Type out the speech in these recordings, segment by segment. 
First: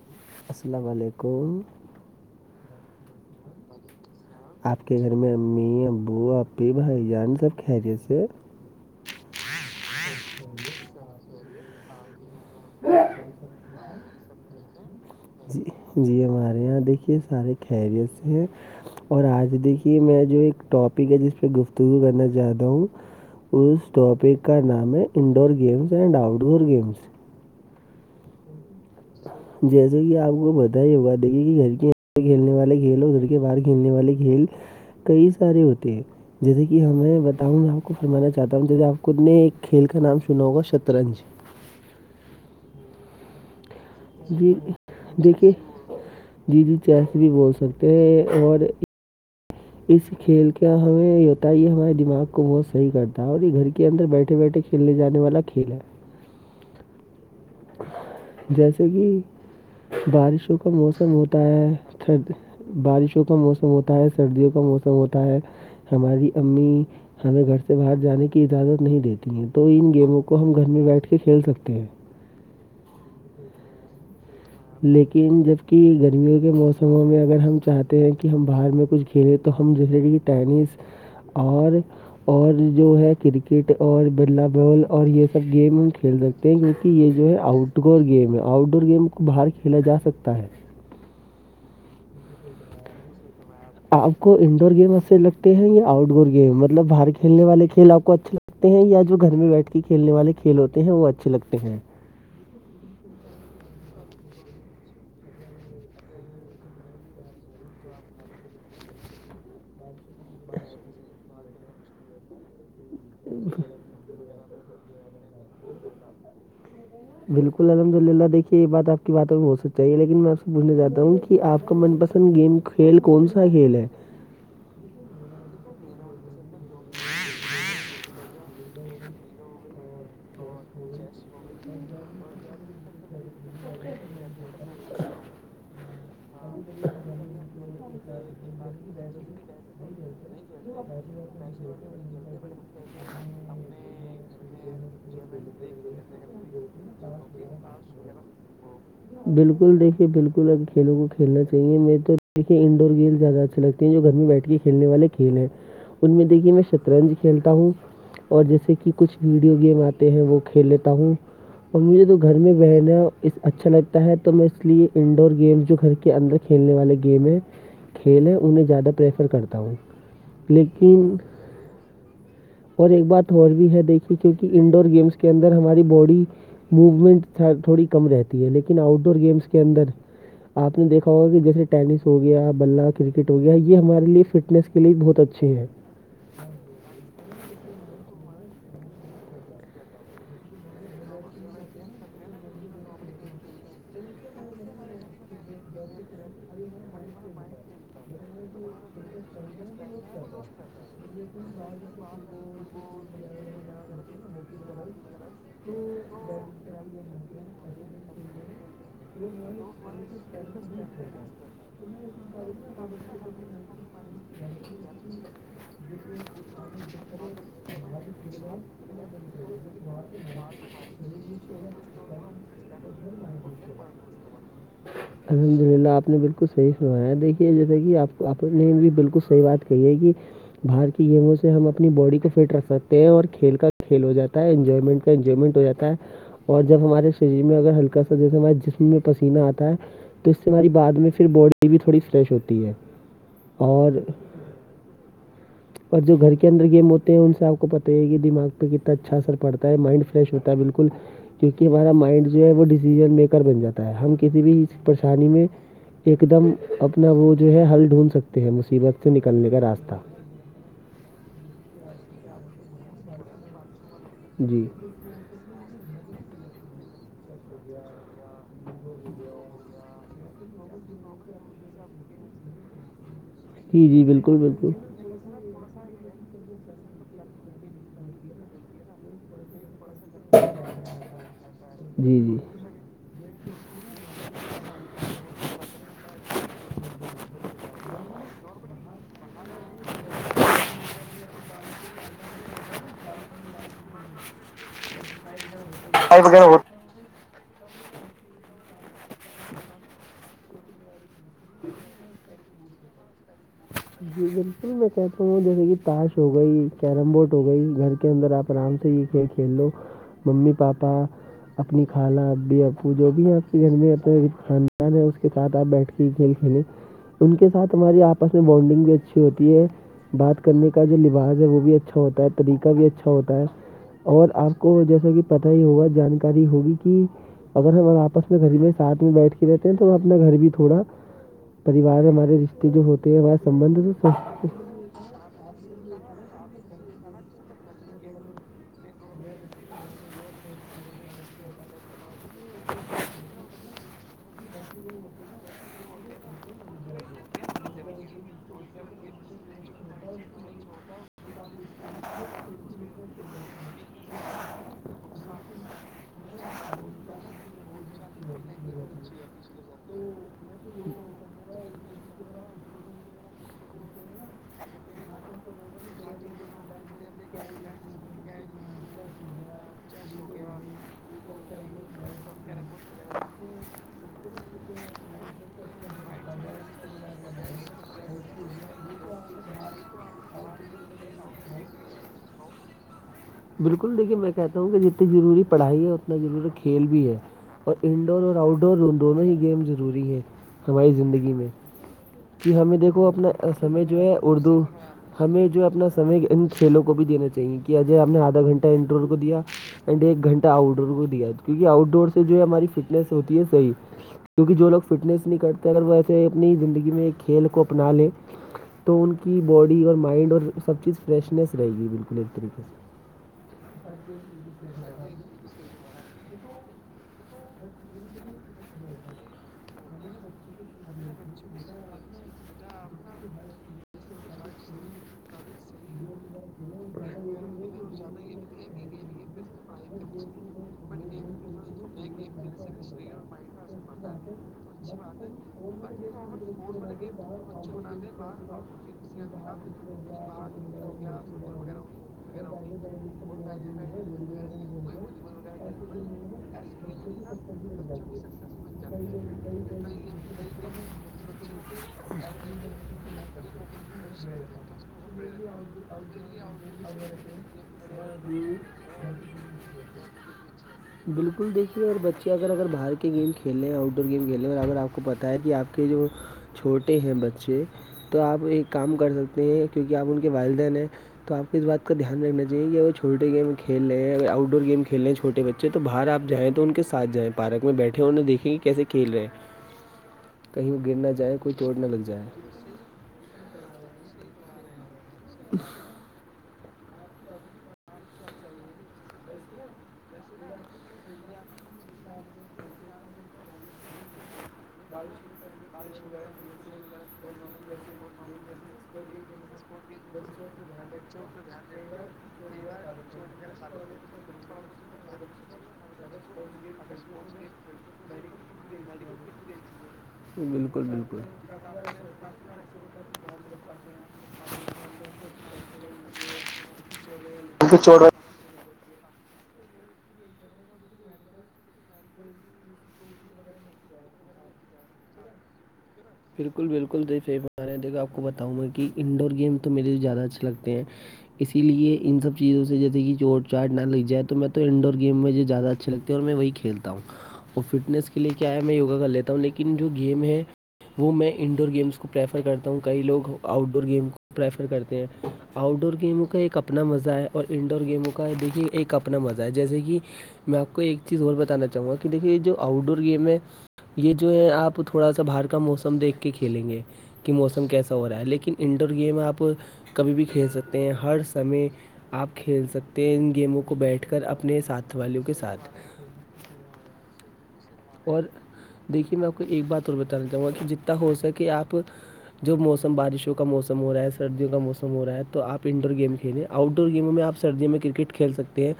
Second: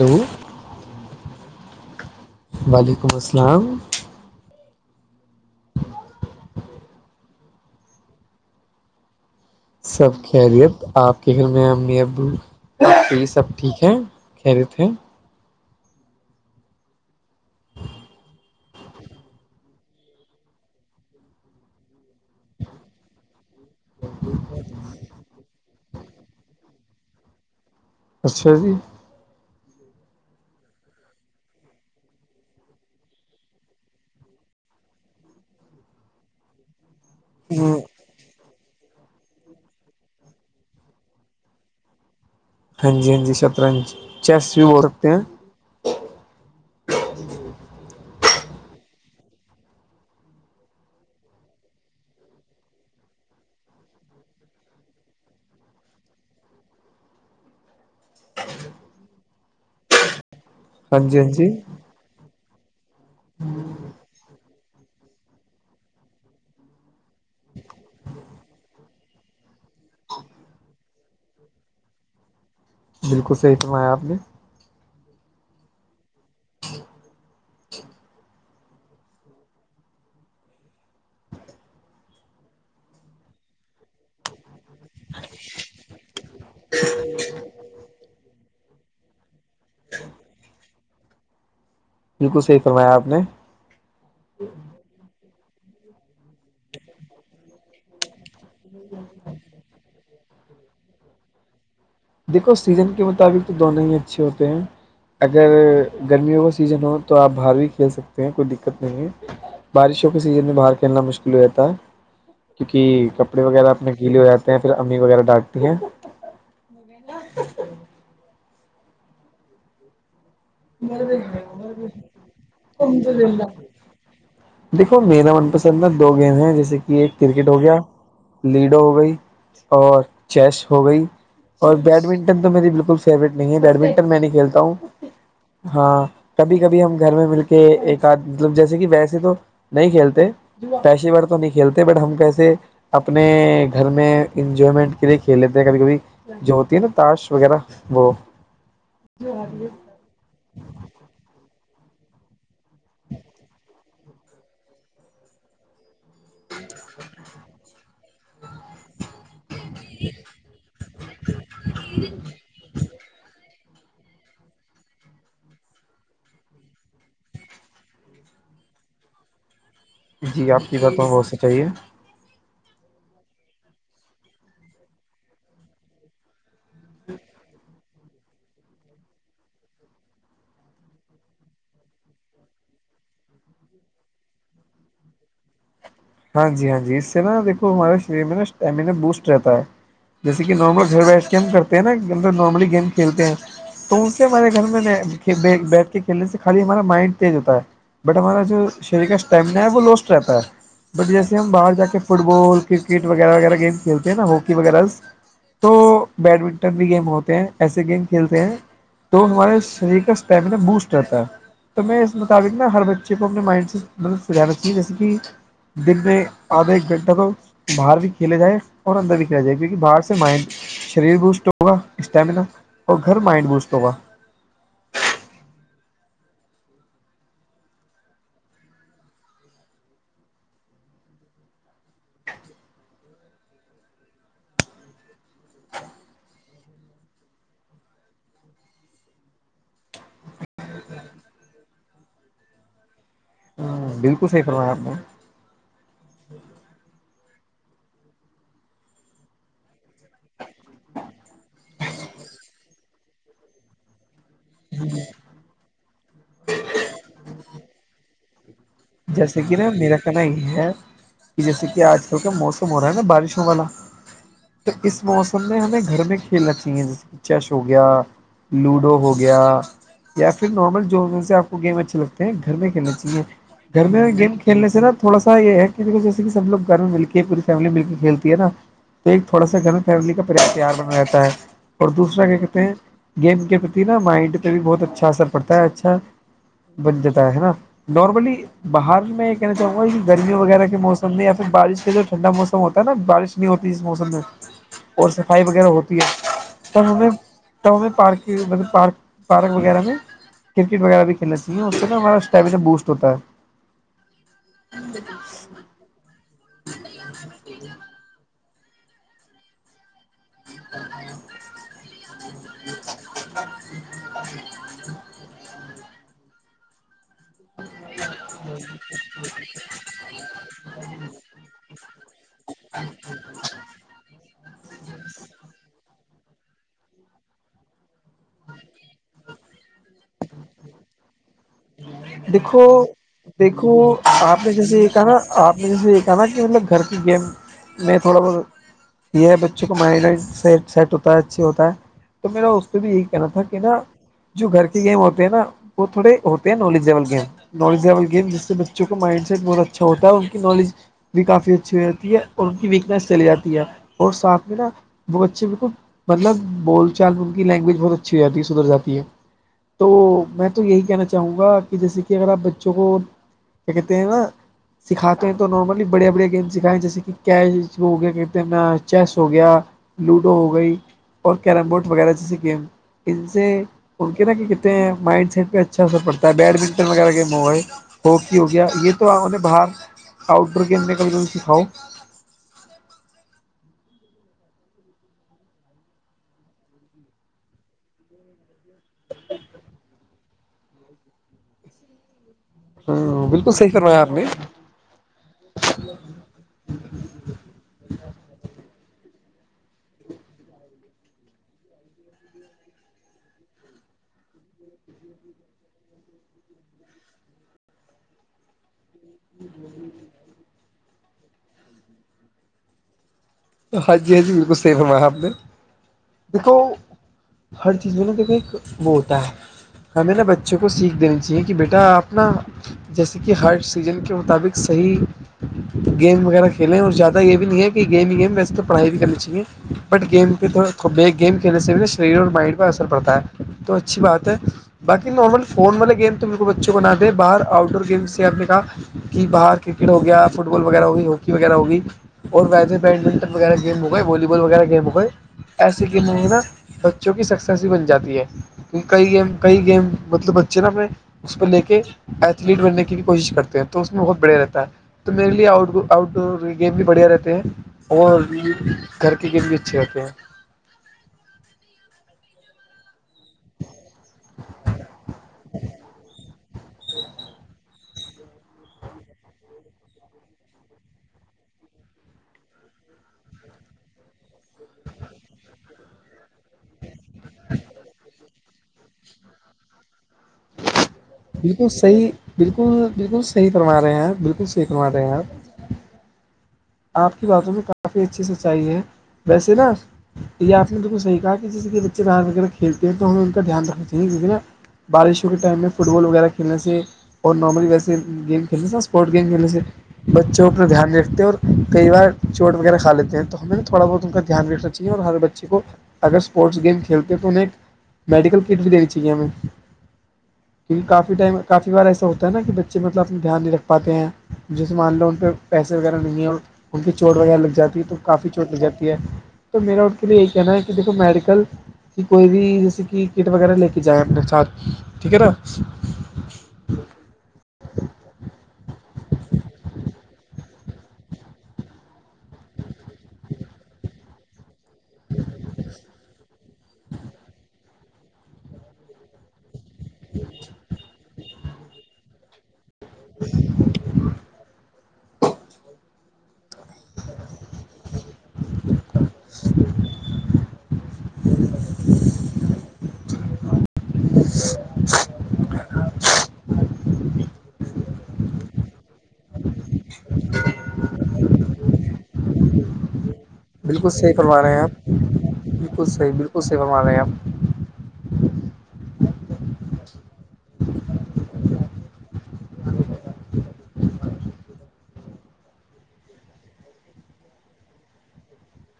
hello السلام علیکم وعلیکم السلام آپ کے گھر میں امی ابو اپکے بھائی جان سب خیریت سے ہیں سب خیریت آپ کے گھر میں امی ابو یہ سب ٹھیک ہے خیریت ہیں جی جی ہمارے یہاں دیکھیے سارے خیریت سے ہیں اور آج دیکھیے میں جو ایک ٹاپک اس پہ گفتگو کرنا چاہتا ہوں اس ٹاپک کا نام ہے indoor games and outdoor games اچھا جی جیسے کہ آپ کو پتا ہی ہوگا دیکھیے کہ گھر کے کھیلنے والے کھیل اور گھر کے باہر کھیلنے والے کھیل کئی سارے ہوتے ہیں جیسے کہ ہمیں ہوں میں آپ کو فرمانا چاہتا ہوں جیسے آپ خود نے ایک کھیل کا نام سنا ہوگا شطرنج ہاں جی ہاں جی شطرنج چیس جی بھی بول سکتے ہیں دیکھیے جی جی چیس بھی بول سکتے ہیں اور اس کھیل کا ہمیں ہوتا ہے یہ ہمارے دماغ کو بہت صحیح کرتا ہے اور یہ گھر کے اندر بیٹھے بیٹھے کھیلنے جانے والا کھیل ہے جیسے کہ بارشوں کا ہاں موسم جی ہاں ہوتا جی ہے تب بارشوں کا موسم ہوتا ہے سردیوں کا موسم ہوتا ہے ہماری امی ہمیں گھر سے باہر جانے کی اجازت نہیں دیتی ہیں تو ان گیموں کو ہم گھر میں بیٹھ کے کھیل سکتے ہیں بالکل صحیح فرمایا آپ نے لیکن جب کی گرمیوں کے موسموں میں اگر ہم چاہتے تے ہیں کہ ہم باہر میں کچھ کھیلیں تو ہم جیسے کہ ٹینس اور اور جو ہے کرکٹ اور بلاہ بال اور یہ سب گیم کھیل سکتے ہیں کیونکہ یہ جو ہے آؤٹ ڈور گیم ہے آؤٹ ڈور گیم باہر کھیلا جا سکتا ہے بالکل صحیح فرمایا آپ نے آپ کو انڈور گیم اچھا لگتا ہیں یا آؤٹ ڈور گیم مطلب باہر کھیلنے والے کھیل آپ کو اچھے ل لگتے ہیں یا جو گھر میں بیٹھ کے کھیلنے والے کھیل ہوتے ہیں وہ اچھے لگتے ہیں دیکھو صحت کے مطابق تو دونوں ہی اچھے ہوتے ہیں اگر گرمیوں کا سیزن ہو تو آپ باہر بھی کھیل سکتے ہیں کوئی دقت نہیں ہے بارشوں کے سیزن میں باہر کھیلنا مشکل ہو جاتا ہے کیونکہ کپڑے وغیرہ میں گیلے ہوجاتے ہیں پھر امی وغیرہ ڈانٹتی ہیں بالکل الحمد للہ دیکھے یہ بات کی باتوں بھی ہو چکی ہے لیکن میں بولنا چاہتا ہوں کہ آپ کا من پسند گیم کھیل کون سا کھیل ہے دیکھو میرا من پسند دو گیم ہے جیسے کہ ایک کرکٹ ہو گیا لیڈو ہو گئی اور چیس ہو گئی اور بیڈمنٹن تو میری بالکل فیوریٹ نہیں ہے بیڈمنٹن میں نہیں کھیلتا ہوں ہاں کبھی کبھی ہم گھر میں مل کے ایک آدھ مطلب جیسے کہ ویسے تو نہیں کھیلتے پیشے ور تو نہیں کھیلتے بٹ ہم کیسے اپنے گھر میں انجوائمنٹ کے لیے کھیل لیتے ہیں کبھی کبھی جو ہوتی ہے نا تاش وغیرہ وہ بالکل دیکھیے بالکل اب کھیلوں کو کھیلنا تو یہ میکو دیک انڈور گیم زیادہ اچھے لگتے ہیں جو گھر میں بیٹھ کے کھیلنے والے کھیل ہیں ان میں دیکھیے میں شطرنج کھیلتا ہوں اور جیسے کہ کچھ ویڈیو گیم آتے ہیں وہ کھیل لیتا ہوں اور مجھے تو گھر میں رہنا اچھا لگتا کہے تو میں اس لیے انڈور گیم جو گھر کے اندر کھیلنے والے گیم ہے کھیل ہے انہیں زیادہ پریفر کرتا ہوں جی آپ کی دکان لیکن بہت سی چاہیے اور ایک بات اور بھی ہے دیکھیے کیونکہ انڈور گیمس کے اندر ہماری باڈی موومنٹ تھوڑی کم رہتی ہے لیکن آؤٹ ڈور گیمس کے اندر آپ نے دیکھا ہوگ کہ جیسے ٹینس ہو گیا بلہ کرکٹ ہو گیا یہ ہمارے لیے فٹنس کے لیے بہت اچھے ہے ہاں جی ہاں جی اس سے نا دیکھو ہمارے شریر میں نا اسٹیمنا بوسٹ رہتا ہے جیسے کہ نارمل گھر بیٹھ کے ہم کرتے ہیں نا نارملی گیم کھیلتے ہیں تو ان سے ہمارے گھر میں بیٹھ کے کھیلنے سے خالی ہمارا مائنڈ تیز ہوتا ہے بٹ ہمارا جو شریر کا اسٹمنااہے وہ لوسٹ رہتا ہے بٹ جیسے ہم باہر جا کے فٹ بال کرکٹ وغیرہ وغیرہ گیم کھیلتے ہیں نا ہاکی وغیرہ تو بیڈمنٹن بھی گیم ہوتے ہیں ایسے گیم کھیلتے ہیں تو ہمارے شریر کا اسٹیمناابوسٹ رہتا ہے تو میں اس مطابق نا ہر بچے کو اپنے مائنڈ سے مطلب سمجھانا چاہیے جیسے کہ دن میں آدھا ایک گھنٹہ تو باہر بھی کھیلا جائے اور اندر بھی کھیلا جائے کیونکہ باہر سے مائنڈ شریر بوسٹ ہوگا اسٹیمنا اور گھر مائنڈ بوسٹ ہوگا الحمد للہ آپ نے بالکل صحیح سنا ہے دیکھیے جیسا کہ آپ آپ نے بھی بالکل صحیح بات کہی ہے کہ باہر کی گیموں سے ہم اپنی باڈی کو فٹ رکھ سکتے ہیں اور کھیل کا کھیل ہو جاتا ہے انجوائمنٹ انجوائمنٹ ہو جاتا ہے اور جب ہمارے شریر میں اگر ہلکا سا جیسے ہمارے جسم میں پسینہ آتا ہے تو اس سے ہماری بعد میں پھر باڈی بھی تھوڑی فریش ہوتی ہے ہ اور بالکل صحیح فرمایا آپ نے اور جو گھر کے اندر گیم ہوتے ہیں ان سے آپ کو پتہ ہے کہ دماغ پہ کتنا اچھا اثر پڑتا ہے مائنڈ فریش بالکل کیونکہ ہمارا مائنڈ جو ہے وہ ڈیسیژن میکر بن جاتا ہے ہم کسی بھی پریشانی میں ایک دم اپنا وہ جو ہے ہل ڈھونڈ سکتے ہیں مصیبت سے جیسے نکلنے کہ کا نا راستہ میرا کہنا یہ ہے جیسے کہ آج کل کا موسم ہو رہا ہے نا بارشوں والا جی تو اس اس موسم میں ہمیں گھر میں کھیلنا چاہیے جیسے کہ چش ہو گیا لوڈو ہو گیا یا پھر نارمل جو سے آپ کو گیم اچھے لگتے ہیں گھر میں کھیلنا چاہیے گھر جی جی میں گیم بالکل کھیلنے بالکل سے نا تھوڑا سا یہ ہے کہ جیسے س لوگ گھر میں مل کے پوری فیملی مل کے کھیلتی ہے نا تو ایک تھوڑا سا گھر فیملی کا پ پیار بنا رہتا ہے اور جی دوسرا کیا کہتے ہیں گیم کے پرتی نا مائنڈ پہ بھی بہت اچھا اثر پڑتا ہے اچھا بن جاتا ہے نا نارملی باہر میں یہ کہنا چاہوں گا کہ گرمی وغیرہ کے موسم میں یا پھر بارش کا جو ٹھنڈا موسم ہوتا ہے نا بارش ہوتی اس موسم میں اور صفائی وغیرہ ہوتی ہے جی تب ہم ت ہمیں پارک مطلب پارک پارک وغیرہ میں کرکٹ وغیرہ بھی کھیلتی ہیں اس سے ہمارا اسٹیمینا بوسٹ ہوتا ہے جی بالکل میں کہتا ہوں جیسے کہ تاش ہو گئی کیرم بورڈ ہو گئی گھر کے اندر آپ آرام سے یہ کھیل کھیل لو ممی پاپا اپنی خالہ امی ابو جو بھی آپ کے گھر میں خاندان ہے اس کے ساتھ آپ بیٹھ کے کھیل کھیلیں ان کے ساتھ ہماری آپس میں بونڈنگ بھی اچھی ہوتی ہے بات کرنے کا جو لباس ہے وہ بھی اچھا ہوتا ہے طریقہ بھی اچھا ہوتا ہے اور آپ کو جیسا کہ پت ہی ہوگا جانکاری ہوگی کہ اگر ہم آپس میں گھر میں ساتھ میں بیٹھ کے رہتے ہیں تو ہم اپنا گھر بھی تھوڑا پریوار ہمارے رشتے جو ہوتے ہیں بس کو آپ نے جیسے ج یہ کہا نا آپ نے جیسے یہ کہا نا کہ مطلب گھر کی گیم میں تھوڑا بہت یہ ہے بچے کا مائنڈ سے سیٹ ہوتا ہے اچھی ہوتا ہے تو میرا اس سے بھی یہی کہنا تھا کہ نا جو گھر کی گیم وہ نا وہ تھوڑے ہوتے ہیں knowledgeable game knowledge level game جس سے بچوں کا مائنڈ سیٹ بہت اچھا ہوتا ہے ان کی نالج بھی کافی اچھی ہوتی ہے اور ان ساتھ مے نا وہ بچے بالکل مطلب بول چال ان کی لینگویج بہت اچھی ہو جاتی ہے سدھر جاتی ہے تو میں تو یہی کہنا چاہوں گا کہ جیسے کہ اگر آپ بچوں کو کیا کہتے ہیں نا سکھاتے ہیں تو نارملی بڑے بڑے گیم سکھائیں جیسے کہ کیچ ہو گیا کہتے ہیں نا چیس ہو گیا لوڈو ہو گئی اور کیرم بورڈ وغیرہ جیسے گیم ان سے ممکن کہ کتنے مائنڈ سی پہ اچھا اثر پڑتا ہے بیڈمنٹن وغیرہ گیم ہوا ہے ہاکی ہو گیا یہ تو ان نے باہر آؤٹ ڈور گیم میں کھی سکھاؤ بالکل دیکھیے میں کہتا ہوں کہ جتنی ضروری پڑھائی ہے اتنا ضوری کھیل بھی ہے اور ان ڈور اور آؤٹ ڈور دونوں ہی گیم ضروری ہیں ہماری زندگی میں کہ ہمیں دیکھو ہاں بالکل اپناس صحیح میں جو فرمایا آپ ہے نے اردو ہمیں جو اپنا سمے ان کھیلوں کو بھی دینا چاہیے کہ جے آپ نے آدھا گھنٹہ انٹر کو دیا اینڈ ڈور ایک گھنٹہ آؤٹ ڈور کو دیا کیونکہ آؤٹ ڈور سے جو ہے ہماری فٹنس ہوتی ہے صحیح کیونکہ جو لوگ فٹنس نہیں کرتے اگر وہ ایسے اپنی زندگی میں ایک کھیل کو اپنا لے تو ان کی باڈی اور مائنڈ اور سب چیز فریشنیس رہے گی بالکل ایک طریقے سے ہاں جی ہاں جی بالکل صیح فرمایا آپ نے دیکھو ہر چیز میں نا دیکھو ایک وہ ہوتا ہے ہمیں نہا بچوں کو سیکھ دینی چاہیے کہ بیٹا اپ نا جیسے کہ ہر سیزن کے مطابق صحیح تو گیم وغیرہ کھیلیں اور زیادہ یہ بھی نہیں ہے کہ گیم ہی گیم ویسے تو پڑھائی بھی کرنی چاہیے بٹ گیم پہ تھ گیم کھیلنے سے بھی نہا شریر اور مائنڈ پہ اثر پڑتا ہے تو اچھی بات ہے بقی نارمل فون والے گیم تو مرے بچوں کو بنا دیں باہر آؤٹ ڈور گیم سے آپ نے کہا کہ باہر کرکٹ ہو گیا فٹ بال وغیرہ ہو گئی ہاکی وغیرہ ہوگی اور ویسے بیڈمنٹن [unintelligible] ایسی گیموں میں نا بچوں کی سکسیس ہی بن جاتی ہے کل گیم کل گیم مطلب بچے نا ہمیں اس پہ لے کے ایتھلیٹ بننے کی بھی کوشش کرتے ہیں تو اس میں بہت بڑھیا رہتا ہے تو میرے لیے آٹ آؤٹ ڈور گیم بھی بڑھیا رہتے ہیں اور بھی سے گھر کے کیی بچے اتے ہے بالکل دیکھیے اور بچے اگر اگر باہر کے گیم کھیل اور آؤٹ ڈور گیم کھیلیں ہیں اور اگر آپ کو جی اپ کے جو چھوٹے ہیں بچے تو آپ ایک کام کر سکتے ہیں کیونکہ آپ ان کے والدین ہیں تو آپ کو یہ بات کا دھیان رنااہیے کہ اگر چھوٹے گیم کھیلے اور آؤٹ ڈور گیم کھیل رہ ہیں چھوے بچے اچ تو باہر آپ جائیں تو ان کے ساتھ جائیں پارک میں بیٹھے ہو انہیں دیکیںے کہ کیسے کھیل رہے ہیں کہیں وہ گر نہ جائیں کوئی بالکل چوٹ نہ لگ صحیح جائے بالکل بالکل صحیح فرما رہے ہیں آپ بالکل صحیح فرما رہے ہیں آپ ا آپ کی باتوں میں کافی اچھی سچائی ہے ویسے نا یہ آ پ نے صحیح کہا کسی کے بچے [unintelligible] وغیرہ کھیلتے ہے تو دھیان رکھنا پڑھتا ہے بارشوں کے ٹائم میں فٹ بال وغیرہ کھیلنے سے اور نارملی ویسے گیم کھیلنے سے اسپورٹس گیم کھیلنے سے بچوں پر دھیان رکھتے ہیں اور کئی بار چوٹ وغیرہ کھا لیتے ہے تو ہمیں تھوڑا بہت ان کا دھیان رکھنا چاہیے اور ہمارے بچے کو اگر اسپورٹس گیم کھیلتے تو انہیں ایک میڈیکل کٹ بھی دینی چاہیے ہمیں بالکل کیونکہ کافی بالکل ٹائم کافی بار ایسا ہوتا ہے نا کہ بچے مطلب اپنا دھیان نہیں رکھ پاتے ہیں جس مان لو ان پہ پسے وغیرہ نہیں اور ان چوٹ وغیرہ لگ ان کو جاتی ہے تو کافی چوٹ لگ جاتی ہے تو میرا ان کے لیے یہی کہنا ہے کہ دیکھو میڈیکل کہ کوئی بھی جیسے کہ کٹ وغیرہ لے کے جائیں اپنے ساتھ ٹھیک ہے نا بالکل بالکل [unintelligible] دیکھو آپ کو بتاؤں میں کہ انڈور گیم تو میرے زیادہ اچھے لگتے ہیں اسی لیے ان سب چیزوں سے جیسے کہ چوٹ چاٹ نہ لگ جائے تو میں تو انڈور گیم مجھے زیادہ اچھے لگتے اور میں وہی کھیلتا ہوں اور فٹنس کے لیے کیا ہے میں یوگا کر لیتا ہو لیکن جو گیم ہے وہ میں انڈور گیمس کو پریفر کرتا ہوں کئی لوگ آؤٹ ڈور گیم کو پریفر کرتے ہیں آؤٹ ڈور گیم کا ایک اپنا مزہ ہے اور انڈور گیموں کا دیکھیے ایک اپنا مزہ ہے جیسے کہ میں آپ کو ایک چیز اور بتانا چاہوں گا کہ دیکھیے یہ جو آؤٹ ڈور گیم ہے یہ جو ہے آپ تھوڑا سا باہر کا موسم دیکھ کے کھیلیں گے کہ موسم کیسا ہو رہا ہے لیکن انڈور گیم آپ کبھی بھی کھیل سکتے ہیں ہر سمے آپ کھیل سکتے ہیں ان گیموں کو بالکل بیٹھ صحیح کر فرما رہے اپنے ہیں آپ ساتھ والوں کے ساتھ بالکل [unintelligible] اور دیکھیے میں آپ کو ایک بات اور بتانا چاہوں گا کہ جتنا ہو سکے آپ جب موسم بارشوں کا موسم ہو رہا ہے سردیوں کا موسم ہو رہا ہے تو آپ ان ڈور گیم کھیلیے آؤٹ ڈور گیموں میں آپ سردیوں میں کرکٹ کھیل سکتے ہیں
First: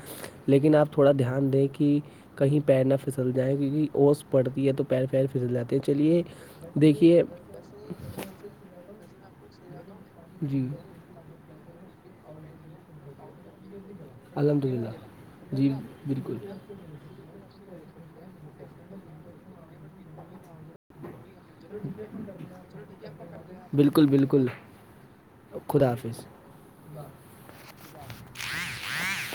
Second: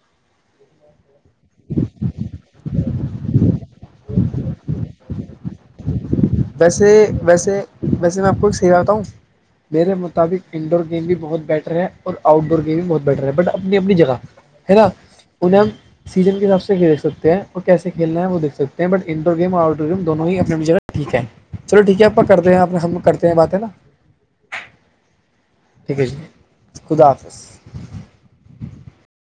لیکن آپ تھوڑا دھیان دیں کہ کہیں پیر نہ پھسل جائیں کیونکہ اوس پڑتی ہے تو پیر پیر پھسل جاتے ہیں چلیے ویسے دیکھیے ویسے ویسے میں آپ کو ایک سیھاتا ہوں میرے مطابق جی انڈور گیم بھی بہت بیٹر ہے اور آؤٹ ڈور گیم بھی بہت بیٹر ہے بٹ اپنی اپنی جگہ الحمد ہے ناں للہ انہیں ہم جی بالکل سیزن کے حساب سے کھیل سکتے ہیں اور کیسے کھیلنا ہے وہ دیکھ سکتے ہیں بٹ انڈور گیم اور آؤٹ ڈور گیم دونوں ہی اپنی جگہ ٹھیک ہے چلو ٹھیک ہے اپنا کرتے ہیں ہم کرتے ہیں بات ہے ناں بالکل بالکل خدا ٹھیک ہے جی حافظ خدا حافظ